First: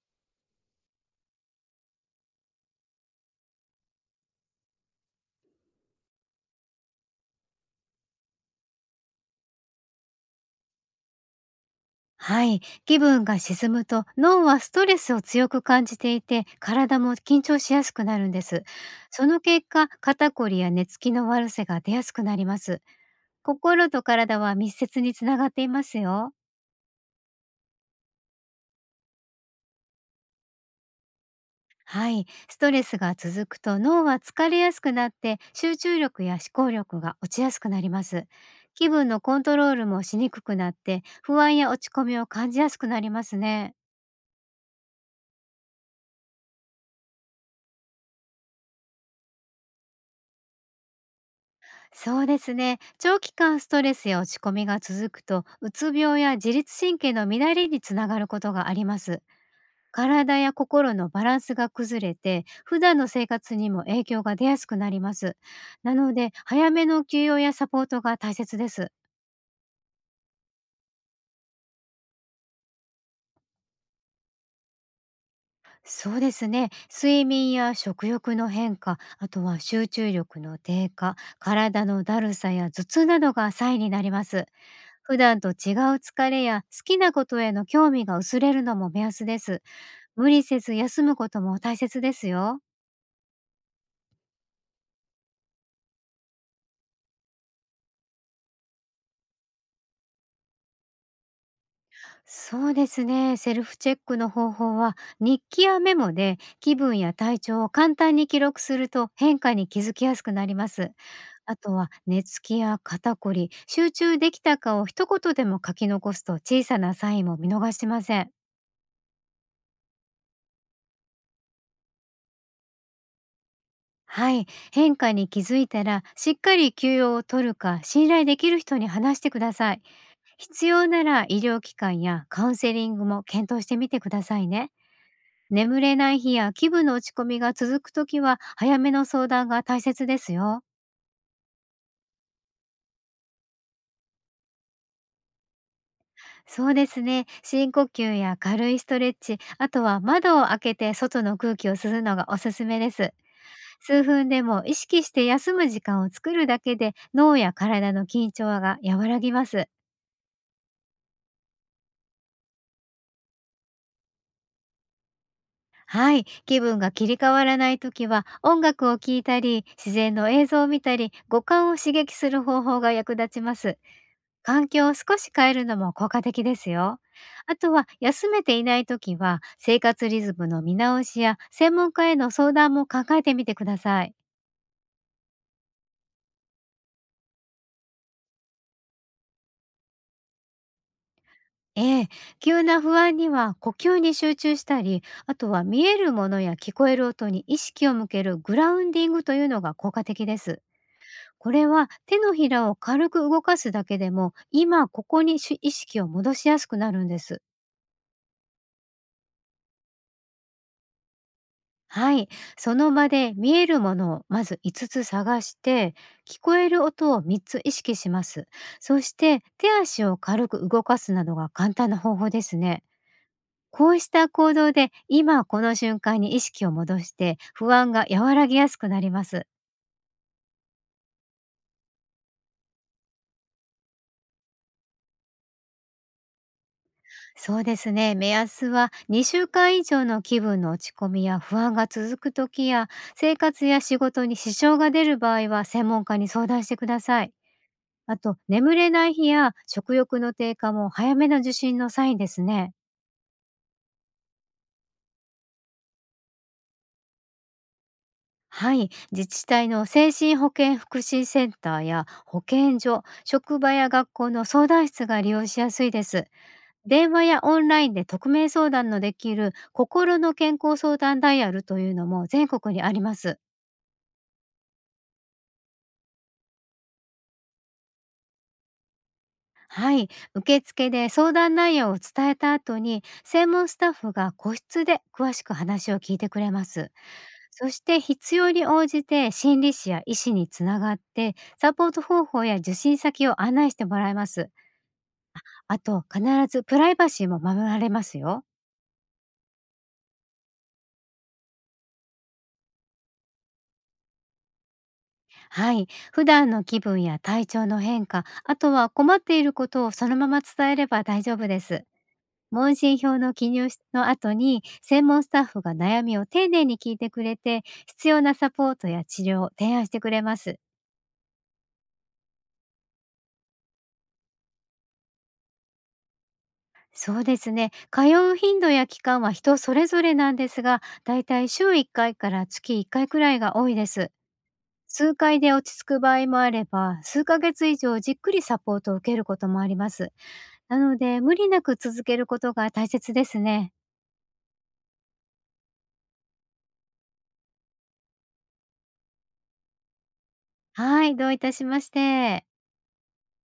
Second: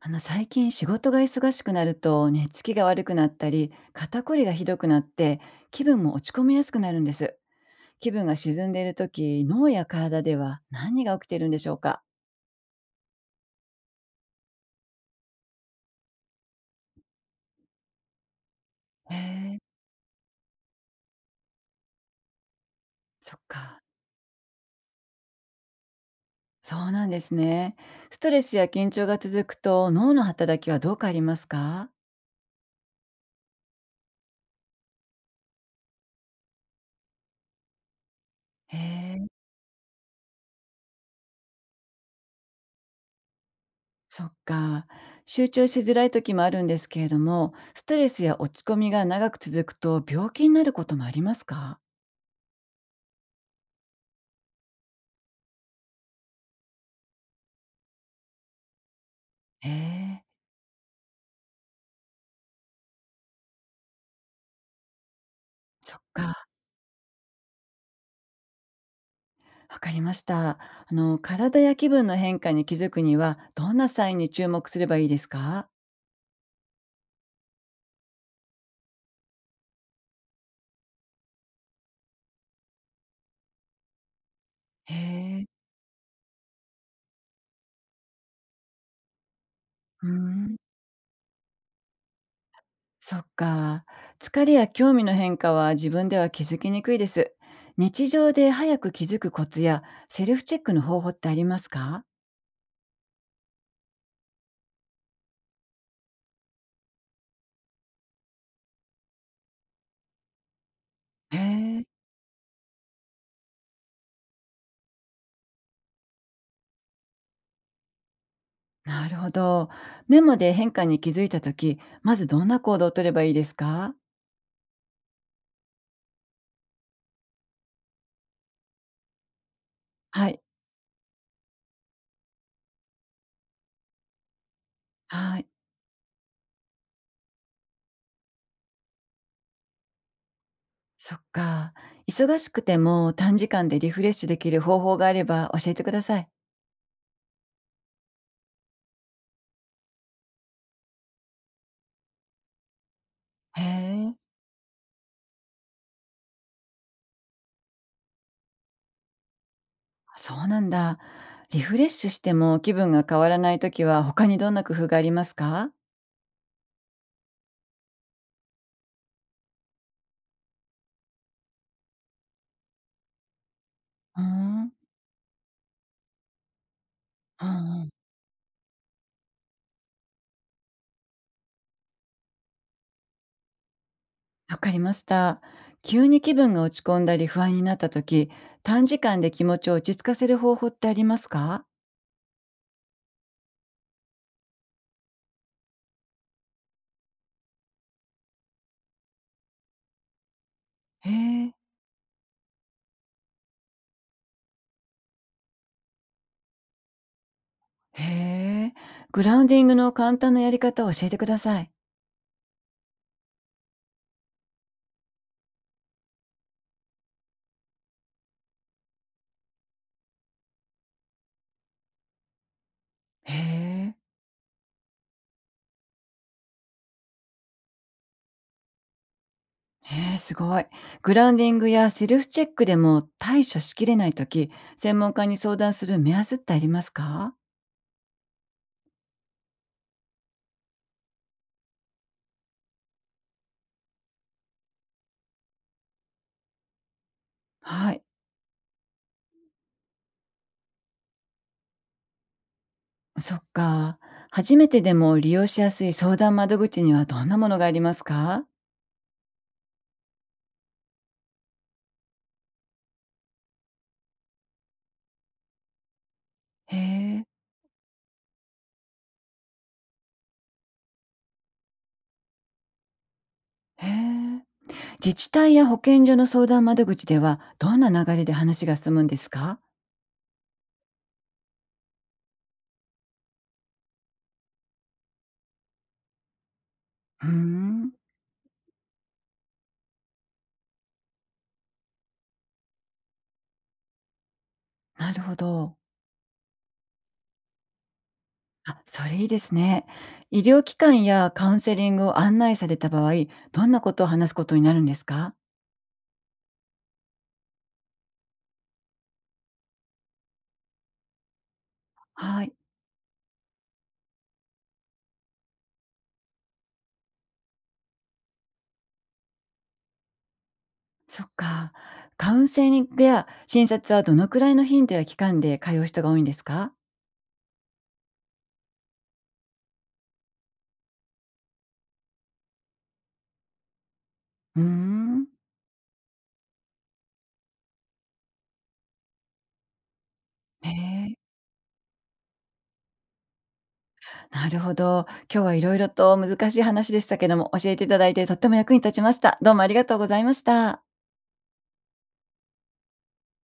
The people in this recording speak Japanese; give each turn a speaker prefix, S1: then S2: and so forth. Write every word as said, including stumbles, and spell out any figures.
S1: あの最近仕事が忙しくなると寝つきが悪くなったり肩こりがひどくなって気分も落ち込みやすくなるんです。気分が沈んでいる時、脳や体では何が起きているんでしょうか？
S2: はい、気分が沈むと脳はストレスを強く感じていて体も緊張しやすくなるんです。
S1: へ
S2: その
S1: え。
S2: 結果、肩こりや寝つきの悪さが出やすくなります。
S1: そっか。
S2: 心と体は密接につながっていますよ。
S1: そうなんですね。ストレスや緊張が続くと脳の働きはどう変わりますか？
S2: はい、ストレスが続くと脳は疲れやすくなって、集中力や思考力が落ちやすくなります。
S1: へ
S2: 気分の
S1: え。
S2: コントロールもしにくくなって、不安や落ち込みを感じやすくなりますね。
S1: そっか。集中しづらい時もあるんですけれども、ストレスや落ち込みが長く続くと病気になることもありますか？
S2: そうですね。長期間ストレスや落ち込みが続くと、うつ病や自律神経の乱れにつながることがあります。
S1: へえ。
S2: 体や心のバランスが崩れて、普段の生活にも影響が出やすくなります。な
S1: そっ
S2: ので、
S1: か。
S2: 早めの休養やサポートが大切です。
S1: わかりました。あの、体や気分の変化に気づくには、どんなサインに注目すればいいですか？
S2: そうですね。睡眠や食欲の変化、あとは集中力の低下、体のだるさや頭痛などがサインになります。
S1: へ
S2: 普段
S1: え、
S2: と違う疲れや好きなことへの興味が薄れるのも目安です。
S1: うー
S2: 無理
S1: ん、
S2: せず休むことも大切ですよ。
S1: そっか。疲れや興味の変化は自分では気づきにくいです。日常で早く気づくコツやセルフチェックの方法ってありますか？
S2: そうですね。セルフチェックの方法は、日記やメモで気分や体調を簡単に記録すると変化に気づきやすくなります。
S1: へ
S2: あと
S1: え、
S2: は寝つきや肩こり、集中できたかを一言でも書き残すと、小さなサインも見逃しません。
S1: なるほど。メモで変化に気づいたとき、まずどんな行動を取ればいいですか？
S2: はい。変化に気づいたら、しっかり休養を取るか信頼できる人に話してください。
S1: はい、
S2: 必要なら医療機関やカウンセリングも検討してみてくださいね。
S1: はい、
S2: 眠れない日や気分の落ち込みが続くときは、早めの相談が大切ですよ。
S1: そっか。忙しくても短時間でリフレッシュできる方法があれば教えてください。
S2: そうですね。深呼吸や軽いストレッチ、あとは窓を開けて外の空気を吸うのがおすすめです。
S1: へ
S2: 数
S1: え、
S2: 分でも意識して休む時間を作るだけで、脳や体の緊張が和らぎます。
S1: そうなんだ。リフレッシュしても気分が変わらないときは他にどんな工夫がありますか？
S2: はい、気分が切り替わらない時は、音楽を聴いたり自然の映像を見たり、五感を刺激する方法が役立ちます。
S1: うー
S2: 環
S1: ん、
S2: 境を少し変えるのも効果的ですよ。
S1: う
S2: あと
S1: んう
S2: は
S1: ん、
S2: 休めていない時は、生活リズムの見直しや専門家への相談も考えてみてください。
S1: わかりました。急に気分が落ち込んだり不安になったとき、短時間で気持ちを落ち着かせる方法ってありますか？
S2: ええ、急な不安には呼吸に集中したり、あとは見えるものや聞こえる音に意識を向けるグラウンディングというのが効果的です。
S1: へ
S2: こ
S1: え、
S2: れは手のひらを軽く動かすだけでも、今ここにし意識を戻しやすくなるんです。
S1: へえ、グラウンディングの簡単なやり方を教えてください。
S2: はい。その場で見えるものをまずいつつつ探して、聞こえる音をみっつ意識します。そして手足を軽く動かすなどが簡単な方法ですね。
S1: へ
S2: こ
S1: え、
S2: うした行動で今この瞬間に意識を戻して、不安が和らぎやすくなります。
S1: へえ、すごい。グラウンディングやセルフチェックでも対処しきれないとき、専門家に相談する目安ってありますか？
S2: そうですね。目安はにしゅうかん以上の気分の落ち込みや不安が続く時や、生活や仕事に支障が出る場合は、専門家に相談してください。
S1: はい。
S2: あと、眠れない日や食欲の低下も早めの受診のサインですね。
S1: そっか。初めてでも利用しやすい相談窓口にはどんなものがありますか？
S2: はい。自治体の精神保健福祉センターや保健所、職場や学校の相談室が利用しやすいです。
S1: へ
S2: 電話
S1: え。
S2: やオンラインで匿名相談のできる心の健康相談ダイヤルというのも全国にあります。
S1: へえ。自治体や保健所の相談窓口ではどんな流れで話が進むんですか？
S2: はい、受付で相談内容を伝えた後に、専門スタッフが個室で詳しく話を聞いてくれます。
S1: うー
S2: そし
S1: ん。
S2: て必要に応じて心理師や医師につながって、サポート方法や受診先を案内してもらいます。
S1: なるほど。
S2: あと、必ずプライバシーも守られますよ。
S1: あ、それいいですね。医療機関やカウンセリングを案内された場合、どんなことを話すことになるんですか？
S2: はい、普段の気分や体調の変化、あとは困っていることをそのまま伝えれば大丈夫です。
S1: はい。
S2: 問診票の記入の後に、専門スタッフが悩みを丁寧に聞いてくれて、必要なサポートや治療を提案してくれます。
S1: そっか。カウンセリングや診察はどのくらいの頻度や期間で通う人が多いんですか？
S2: そうですね。通う頻度や期間は人それぞれなんですが、だいたい週いっかいかいから月いっかいくらいが多いです。
S1: うー
S2: 数
S1: ん。
S2: 回で落ち着く場合もあれば、数ヶ月以上じっくりサポートを受けることもあります。
S1: へ
S2: なの
S1: え。
S2: で、無理なく続けることが大切ですね。
S1: なるほど。今日はいろいろと難しい話でしたけども、教えていただいてとっても役に立ちました。どうもありがとうございました。
S2: はい、どういたしまして。